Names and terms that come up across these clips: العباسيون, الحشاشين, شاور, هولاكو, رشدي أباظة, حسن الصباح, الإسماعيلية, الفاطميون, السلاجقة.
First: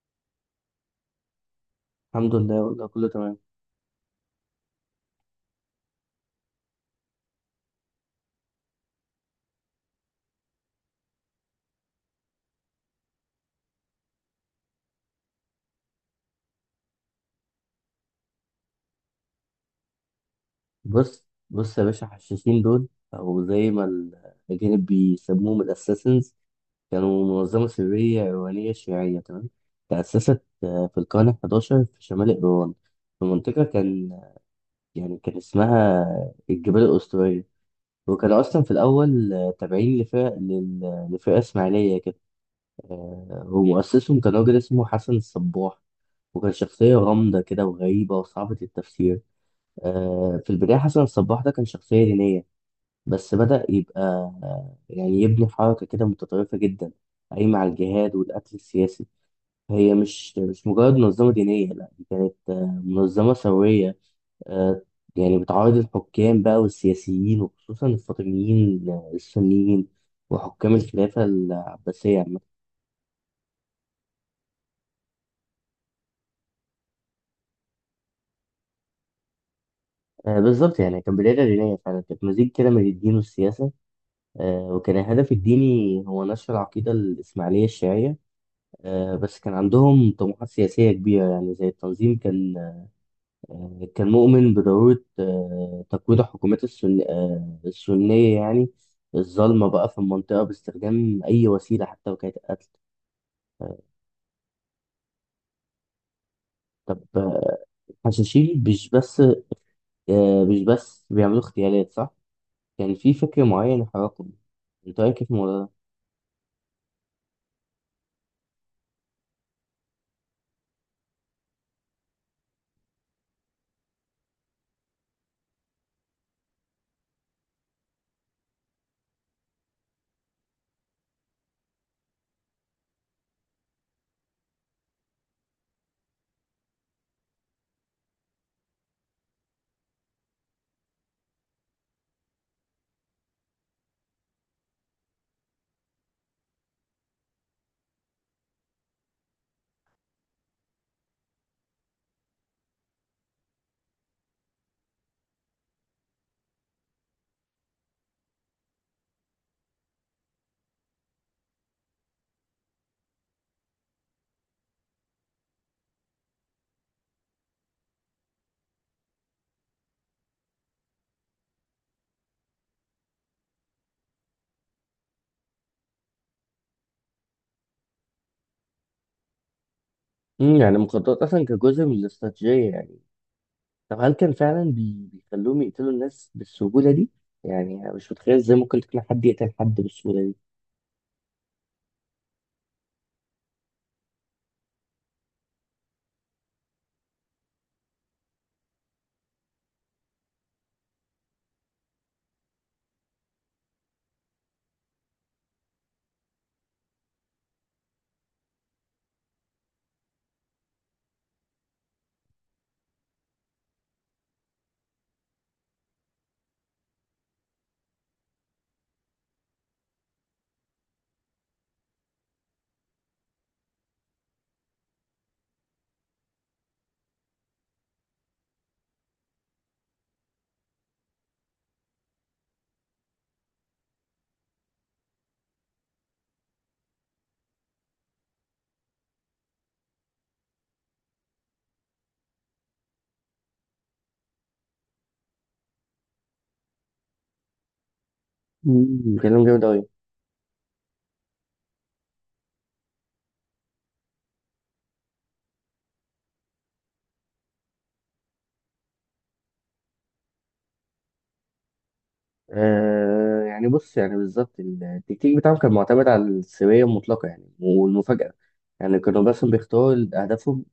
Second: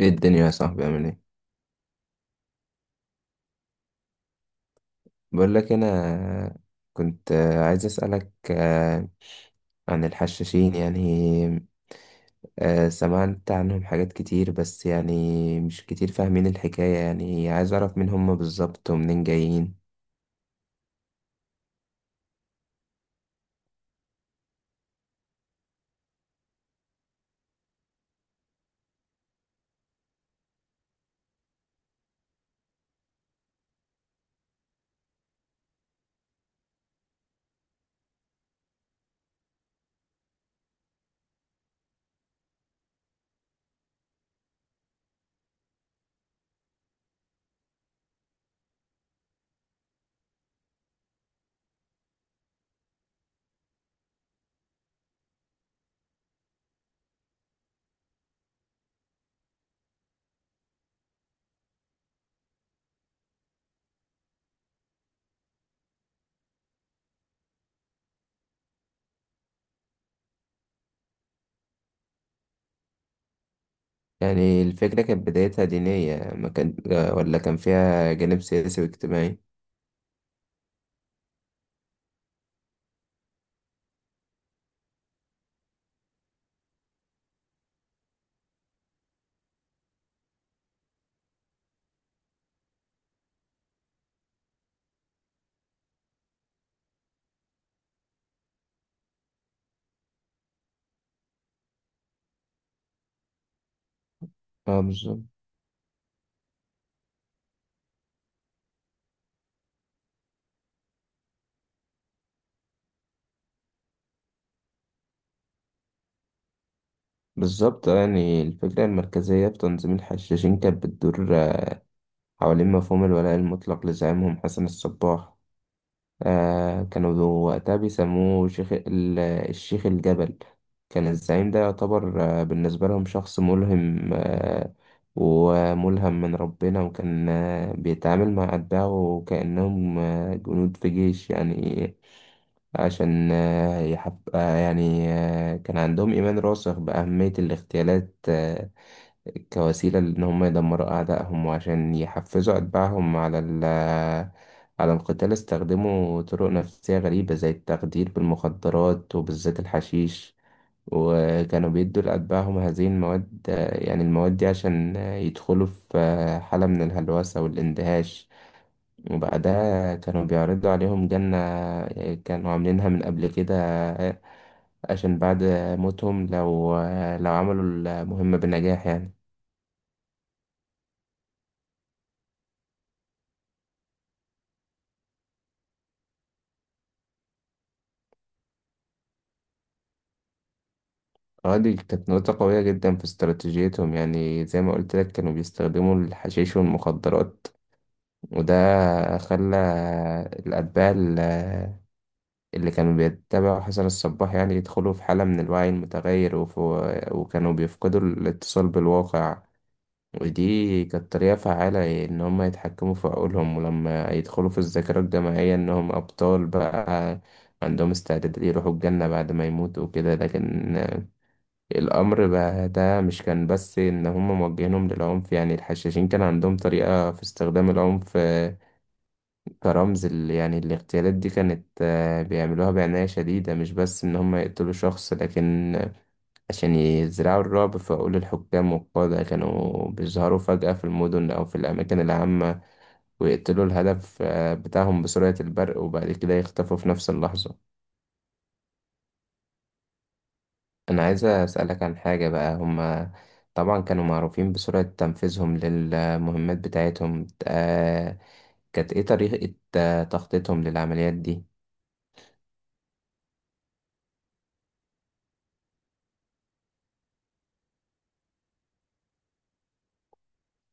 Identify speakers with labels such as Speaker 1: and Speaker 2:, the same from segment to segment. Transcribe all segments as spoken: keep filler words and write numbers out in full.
Speaker 1: ايه الدنيا يا صاحبي، عامل ايه؟
Speaker 2: الحمد لله والله كله تمام.
Speaker 1: بقول لك انا. كنت عايز اسالك آه، عن الحشاشين يعني. آه، سمعت عنهم حاجات كتير بس يعني مش كتير فاهمين الحكايه، يعني عايز اعرف مين هم بالظبط ومنين جايين.
Speaker 2: بص بص يا باشا، حشاشين دول او زي ما ال- الاجانب بيسموهم الاساسنز. كانوا منظمه سريه ايرانيه شيعيه، تمام. تاسست آه، في القرن حداشر في شمال ايران، في منطقه كان يعني كان اسمها الجبال الاسطوريه. وكانوا اصلا في الاول آه، تابعين لفرق لل- لفرقه اسماعيليه كده. آه، ومؤسسهم كان راجل اسمه حسن الصباح، وكان شخصيه غامضه كده وغريبه وصعبه التفسير. آه، في البداية حسن الصباح ده كان شخصية دينية، بس بدأ يبقى، آه، يعني يبني حركة كده متطرفة جدا، قايمة على الجهاد والقتل السياسي. هي مش مش مجرد منظمة دينية، لا، ده منظمة ثورية. آه، يعني بتعارض الحكام بقى والسياسيين، وخصوصا الفاطميين آه، السنيين وحكام الخلافة العباسية عامة.
Speaker 1: يعني الفكره كانت بدايتها دينيه ما كان، آه، ولا كان فيها جانب سياسي واجتماعي؟
Speaker 2: آه، بالظبط، يعني كان بداية دينية فعلا، كانت مزيج كده من الدين والسياسة. آه، وكان الهدف الديني هو نشر العقيدة الإسماعيلية الشيعية. آه، بس كان عندهم طموحات سياسية كبيرة، يعني زي التنظيم كان آه، كان مؤمن بضرورة آه، تقويض الحكومات السن- آه، السنية يعني الظالمة بقى في المنطقة، باستخدام أي وسيلة حتى لو كانت قتل.
Speaker 1: اه، بالظبط.
Speaker 2: فحشاشين مش بس آه، مش بس بيعملوا اغتيالات، صح؟ كان في فكر معين حركهم. أنت رأيك إيه في الموضوع ده؟
Speaker 1: بالظبط، آه، يعني الفكره المركزيه في تنظيم الحشاشين كانت بتدور آه، حوالين مفهوم الولاء المطلق لزعيمهم حسن الصباح. آه كانوا ذو- وقتها بيسموه شيخ ال- الشيخ الجبل. كان الزعيم ده يعتبر آه بالنسبة لهم شخص ملهم آه وملهم من ربنا، وكان آه بيتعامل مع أتباعه كأنهم آه جنود في جيش يعني. عشان آه يحب آه يعني آه كان عندهم إيمان راسخ بأهمية الاغتيالات آه، كوسيلة لأن هم يدمروا أعدائهم، وعشان يحفزوا أتباعهم على ال على القتال، استخدموا طرق نفسية غريبة زي التخدير بالمخدرات وبالذات الحشيش. وكانوا بيدوا لأتباعهم هذه المواد، يعني المواد دي عشان يدخلوا في حالة من الهلوسة والاندهاش، وبعدها كانوا بيعرضوا عليهم جنة كانوا عاملينها من قبل كده، عشان بعد موتهم لو لو عملوا المهمة بنجاح يعني.
Speaker 2: مم، يعني المخدرات أصلا كجزء من الاستراتيجية يعني. طب هل كان فعلا بي- بيخلوهم يقتلوا الناس بالسهولة دي؟ يعني أنا مش متخيل ازاي ممكن تقنع حد يقتل حد بالسهولة دي.
Speaker 1: اه، دي كانت نقطة قوية جدا في استراتيجيتهم، يعني زي ما قلت لك كانوا بيستخدموا الحشيش والمخدرات. وده خلى الأتباع ال- اللي كانوا بيتبعوا حسن الصباح يعني يدخلوا في حالة من الوعي المتغير وف- وكانوا بيفقدوا الاتصال بالواقع. ودي كانت طريقة فعالة إن هم يتحكموا في عقولهم، ولما يدخلوا في الذاكرة الجماعية إنهم أبطال بقى عندهم استعداد يروحوا الجنة بعد ما يموتوا وكده. لكن الأمر بقى ده مش كان بس إن هم موجهينهم للعنف، يعني الحشاشين كان عندهم طريقة في استخدام العنف، آه، كرمز، ال- يعني الاغتيالات دي كانت آه، بيعملوها بعناية شديدة مش بس إن هم يقتلوا شخص، لكن عشان يزرعوا الرعب في عقول الحكام والقادة. كانوا بيظهروا فجأة في المدن أو في الأماكن العامة ويقتلوا الهدف آه، بتاعهم بسرعة البرق، وبعد كده يختفوا في نفس اللحظة.
Speaker 2: مم. كلام جامد أوي.
Speaker 1: أنا عايز أسألك عن حاجة بقى. هما طبعا كانوا معروفين بسرعة تنفيذهم للمهمات بتاعتهم، آه، كانت إيه طريقة آه، تخطيطهم للعمليات دي؟
Speaker 2: آه يعني بص، يعني بالظبط التكتيك بتاعهم كان معتمد على السرية المطلقة يعني والمفاجأة. يعني كانوا بس بيختاروا أهدافهم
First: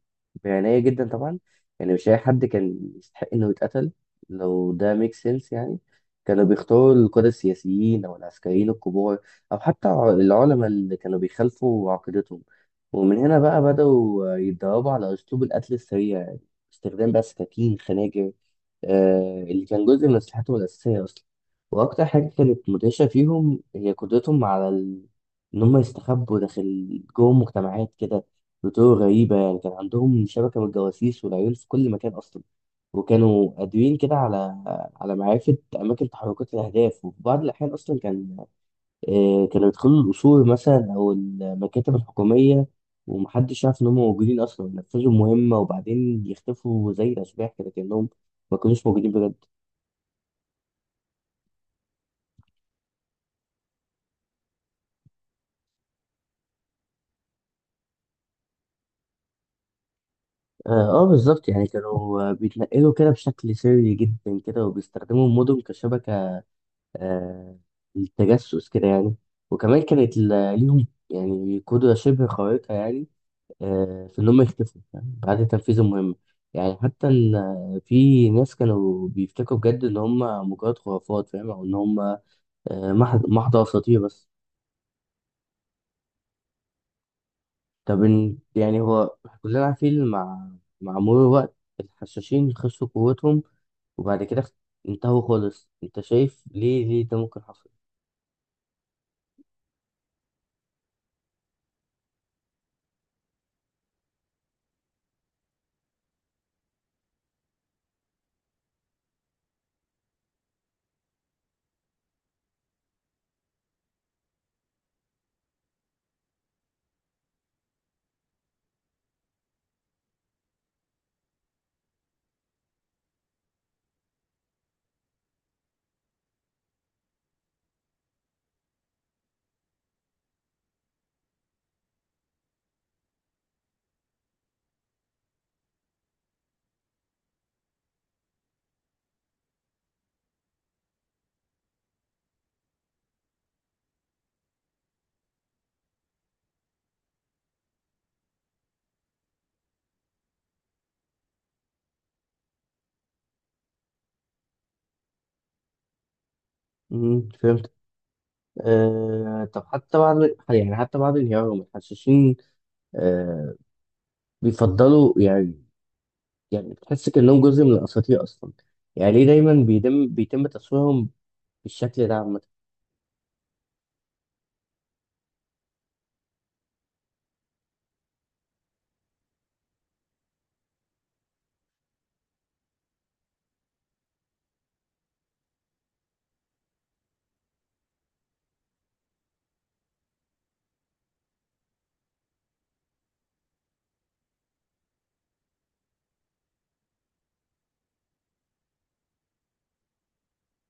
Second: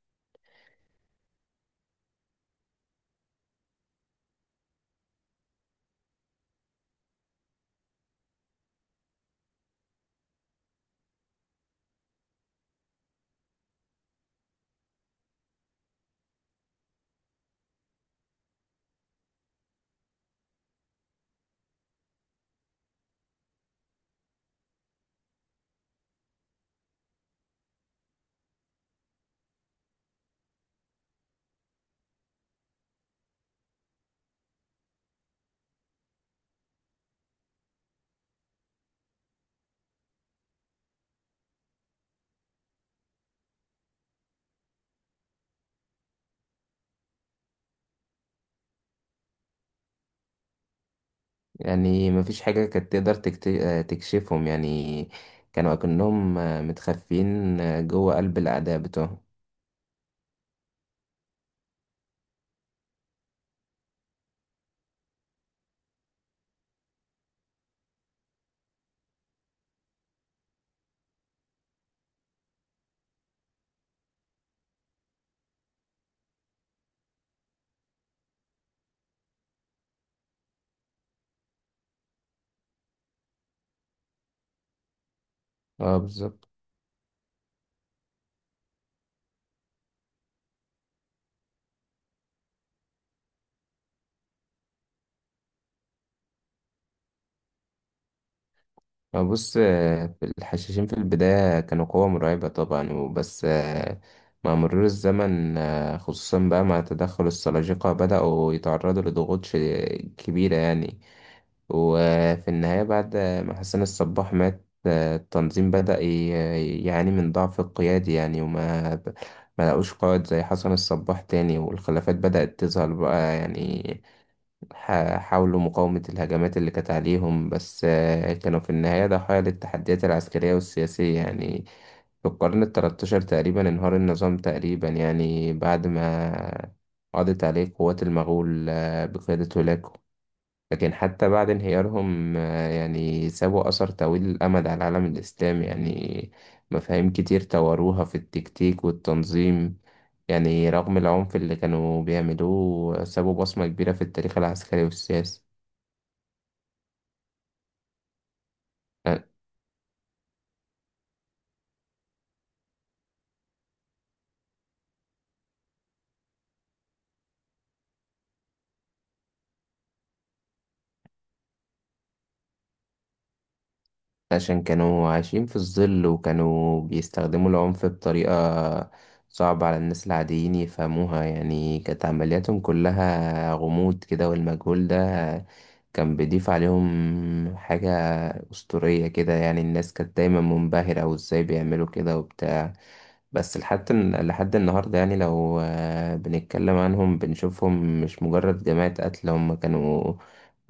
Speaker 2: بعناية جدا طبعا. يعني مش أي حد كان يستحق إنه يتقتل، لو ده ميك سنس يعني. كانوا بيختاروا القادة السياسيين أو العسكريين الكبار، أو حتى ع- العلماء اللي كانوا بيخالفوا عقيدتهم. ومن هنا بقى بدأوا يتدربوا على أسلوب القتل السريع، يعني استخدام بقى سكاكين خناجر، آه، اللي كان جزء من أسلحتهم الأساسية أصلا. وأكتر حاجة كانت مدهشة فيهم هي قدرتهم على ال... إن هم يستخبوا داخل جوه مجتمعات كده بطرق غريبة. يعني كان عندهم شبكة من الجواسيس والعيون في كل مكان أصلا، وكانوا قادرين كده على على معرفة أماكن تحركات الأهداف. وفي بعض الأحيان أصلا كان آه، كانوا يدخلوا القصور مثلا أو المكاتب الحكومية، ومحدش يعرف إن هم موجودين أصلا، ينفذوا مهمة وبعدين يختفوا زي الأشباح كده، كأنهم ما كانوش موجودين بجد.
Speaker 1: يعني مفيش حاجة كانت تقدر تكت- آه، تكشفهم يعني. كانوا أكنهم آه، متخفين آه، جوه قلب الأعداء بتوعهم.
Speaker 2: اه، آه، بالظبط. يعني كانوا آه، بيتنقلوا كده بشكل سري جدا كده، وبيستخدموا المدن كشبكة آه، للتجسس كده يعني. وكمان كانت ل- ليهم يعني قدرة شبه خارقة يعني، آه، في إنهم يختفوا يعني بعد تنفيذ المهمة. يعني حتى إن آه، في ناس كانوا بيفتكروا بجد إن هم مجرد خرافات، فاهم، أو إن هم آه، محض محض أساطير بس.
Speaker 1: اه، بالظبط.
Speaker 2: طب إن- يعني هو كلنا عارفين، مع مع مرور الوقت الحشاشين خسروا قوتهم وبعد كده اخت- انتهوا خالص. انت شايف ليه ليه ده ممكن حصل؟
Speaker 1: بص، آه، الحشاشين في البداية كانوا قوة مرعبة طبعا وبس، آه، مع مرور الزمن، آه، خصوصا بقى مع تدخل السلاجقة بدأوا يتعرضوا لضغوط ش- كبيرة يعني. وفي النهاية بعد ما حسن الصباح مات، آه، التنظيم بدأ ي- يعاني من ضعف القيادي يعني وما ب- ما لقوش قائد زي حسن الصباح تاني، والخلافات بدأت تظهر بقى يعني. ح- حاولوا مقاومة الهجمات اللي كانت عليهم، بس آه، كانوا في النهاية ضحايا للتحديات العسكرية والسياسية يعني. في القرن التلتاشر تقريبا انهار النظام تقريبا، يعني بعد ما قضت عليه قوات المغول، آه، بقيادة هولاكو. لكن حتى بعد انهيارهم، آه، يعني سابوا أثر طويل الأمد على العالم الإسلامي يعني. مفاهيم كتير طوروها في التكتيك والتنظيم، يعني رغم العنف اللي كانوا بيعملوه سابوا بصمة كبيرة في التاريخ العسكري والسياسي.
Speaker 2: امم فهمت. آه طب حتى بعد، يعني حتى بعد انهيارهم، الحشاشين آه بيفضلوا يعني، يعني بتحس كأنهم جزء من الأساطير أصلا. يعني ليه دايما بيتم بيتم تصويرهم بالشكل ده عامة؟
Speaker 1: عشان كانوا عايشين في الظل وكانوا بيستخدموا العنف بطريقة صعبة على الناس العاديين يفهموها، يعني كانت عملياتهم كلها غموض كده، والمجهول ده كان بيضيف عليهم حاجة أسطورية كده. يعني الناس كانت دايما منبهرة وازاي بيعملوا كده وبتاع. بس لحد لحد النهاردة يعني لو آه، بنتكلم عنهم بنشوفهم مش مجرد جماعة قتل، هم كانوا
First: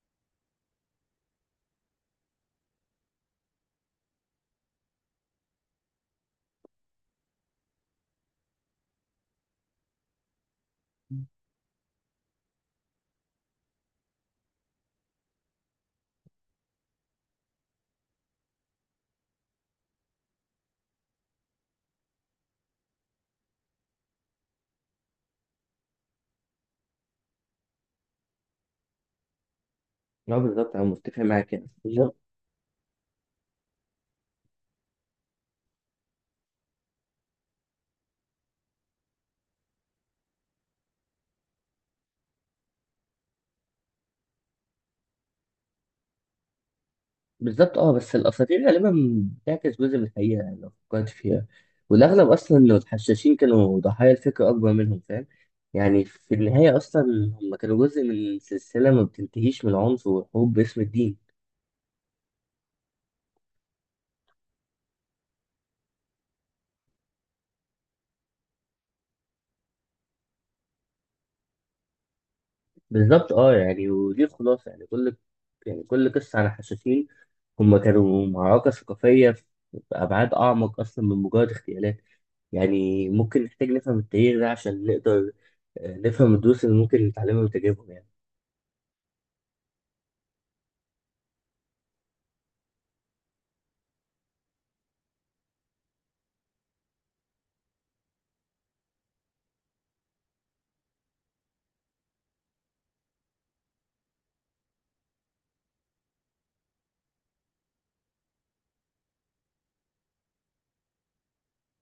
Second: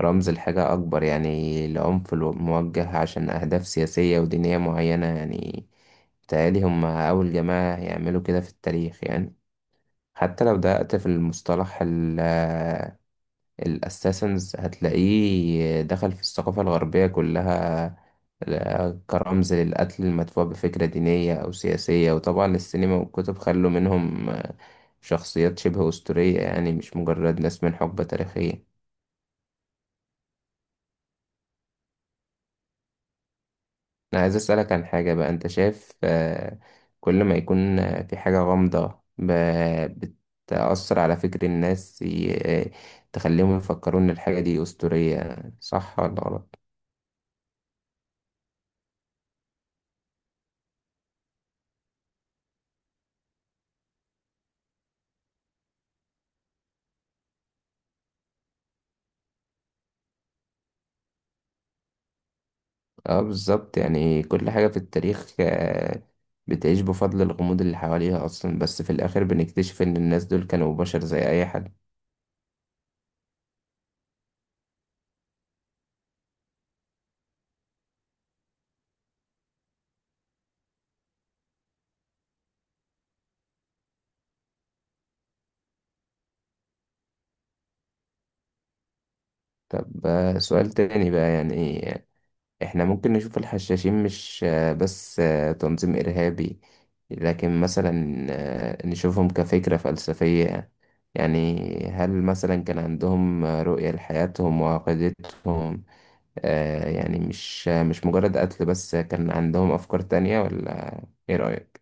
Speaker 1: رمز لحاجة أكبر، يعني لعنف الو- موجه عشان أهداف سياسية ودينية معينة يعني. بيتهيألي هم أول جماعة يعملوا كده في التاريخ يعني. حتى لو دققت في المصطلح الاساسنز هتلاقيه دخل في الثقافة الغربية كلها ل- كرمز للقتل المدفوع بفكرة دينية أو سياسية، وطبعا السينما والكتب خلوا منهم آه، شخصيات شبه أسطورية، يعني مش مجرد ناس من حقبة تاريخية.
Speaker 2: لا بالظبط، أنا متفق معاك يعني.
Speaker 1: أنا عايز أسألك عن حاجة بقى. أنت شايف آه، كل ما يكون آه، في حاجة غامضة ب- بتأثر على فكر الناس، ي- آه، تخليهم يفكروا إن الحاجة دي أسطورية، صح ولا غلط؟
Speaker 2: بالظبط، اه. بس الاساطير غالبا بتعكس جزء من الحقيقه، يعني لو فكرت فيها، والاغلب اصلا انه الحشاشين كانوا ضحايا الفكر اكبر منهم، فاهم. يعني في النهايه اصلا هم كانوا جزء من سلسله ما بتنتهيش من العنف والحروب باسم الدين.
Speaker 1: اه، بالظبط. يعني كل حاجة في التاريخ آه، بتعيش بفضل الغموض اللي حواليها أصلا، بس في الآخر بنكتشف إن الناس دول كانوا بشر زي أي حد.
Speaker 2: بالظبط، اه، يعني ودي الخلاصه يعني. كل يعني كل قصه عن الحشاشين، هم كانوا معركه ثقافيه في ابعاد اعمق اصلا من مجرد اغتيالات. يعني ممكن نحتاج نفهم التاريخ ده عشان نقدر آه، نفهم الدروس اللي ممكن نتعلمها من تجاربهم يعني.
Speaker 1: طب، آه، سؤال تاني بقى يعني. إحنا ممكن نشوف الحشاشين مش آه، بس آه، تنظيم إرهابي، لكن مثلا آه، نشوفهم كفكرة فلسفية. يعني هل مثلا كان عندهم آه، رؤية لحياتهم وعقيدتهم؟ آه يعني مش مش مجرد قتل، بس كان عندهم أفكار تانية ولا إيه رأيك؟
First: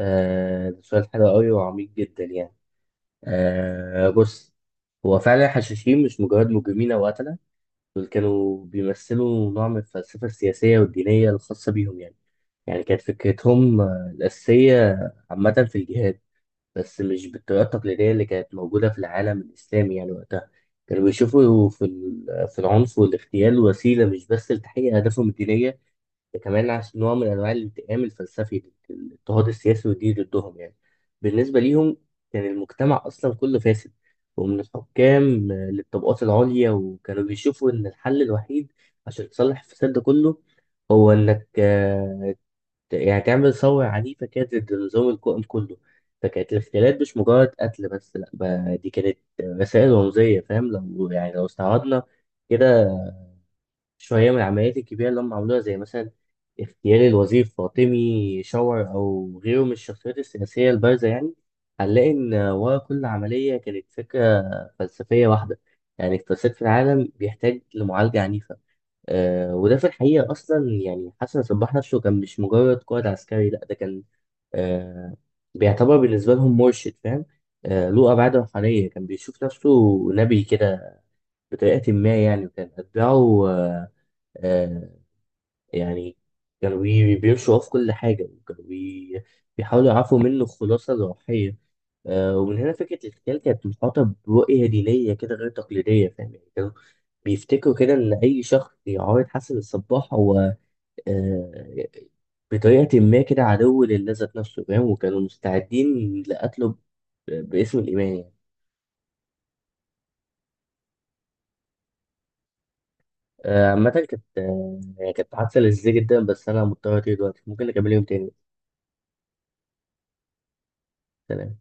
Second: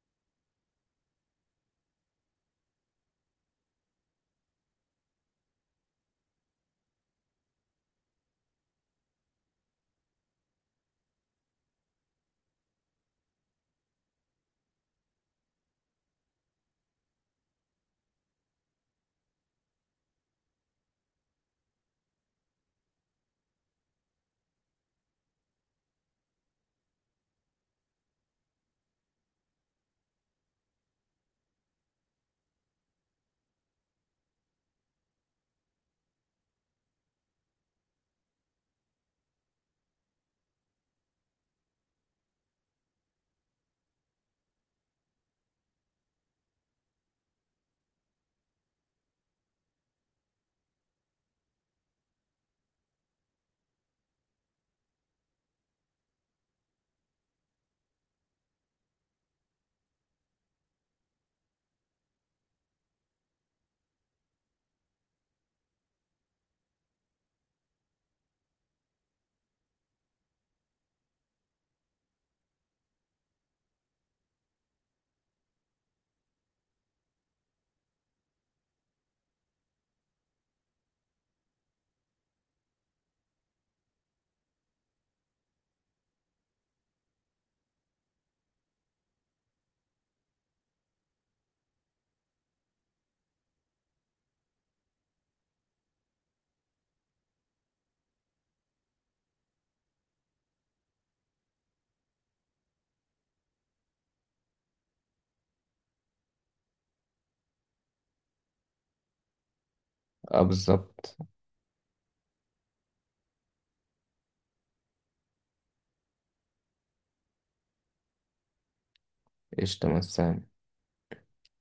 Speaker 2: آه ده سؤال حلو قوي وعميق جدا يعني. آه بص، هو فعلا الحشاشين مش مجرد مجرمين أو قتلة. دول كانوا بيمثلوا نوع من الفلسفة السياسية والدينية الخاصة بيهم يعني. يعني كانت فكرتهم آه، الأساسية عامة في الجهاد، بس مش بالطريقة التقليدية اللي كانت موجودة في العالم الإسلامي يعني وقتها. كانوا بيشوفوا في ال- في العنف والاغتيال وسيلة، مش بس لتحقيق أهدافهم الدينية، ده كمان عشان نوع من انواع الانتقام الفلسفي للاضطهاد السياسي والديني ضدهم يعني. بالنسبه ليهم كان المجتمع اصلا كله فاسد، ومن الحكام للطبقات العليا، وكانوا بيشوفوا ان الحل الوحيد عشان تصلح الفساد ده كله هو انك آه، ت- يعني تعمل ثوره عنيفه كده ضد النظام القائم كله. فكانت الاغتيالات مش مجرد قتل بس، لا بقى، دي كانت رسائل رمزيه، فاهم. لو يعني لو استعرضنا كده شوية من العمليات الكبيرة اللي هم عملوها، زي مثلا اغتيال الوزير فاطمي شاور أو غيره من الشخصيات السياسية البارزة يعني، هنلاقي إن ورا كل عملية كانت فكرة فلسفية واحدة. يعني الفساد في العالم بيحتاج لمعالجة عنيفة. آه وده في الحقيقة أصلا يعني، حسن صباح نفسه كان مش مجرد قائد عسكري، لأ، ده كان آه بيعتبر بالنسبة لهم مرشد، فاهم، آه له أبعاد روحانية. كان بيشوف نفسه نبي كده بطريقة ما يعني، وكان أتباعه آه آه، يعني كانوا بي- بيمشوا وراه في كل حاجة، وكانوا بي- بيحاولوا يعرفوا منه الخلاصة الروحية. آه، ومن هنا فكرة الخيال كانت محاطة برؤية دينية كده غير تقليدية، فاهم. يعني كانوا بيفتكروا كده إن أي شخص يعارض حسن الصباح هو آه، بطريقة ما كده عدو لله ذات نفسه، فاهم، وكانوا مستعدين لقتله ب- باسم الإيمان يعني.
Speaker 1: اه، بالظبط.
Speaker 2: آه، عامة كانت آه، يعني كانت حادثة لذيذة جدا، بس أنا مضطر أطير دلوقتي. ممكن نكمل يوم تاني.
Speaker 1: قشطة مثلا.
Speaker 2: سلام.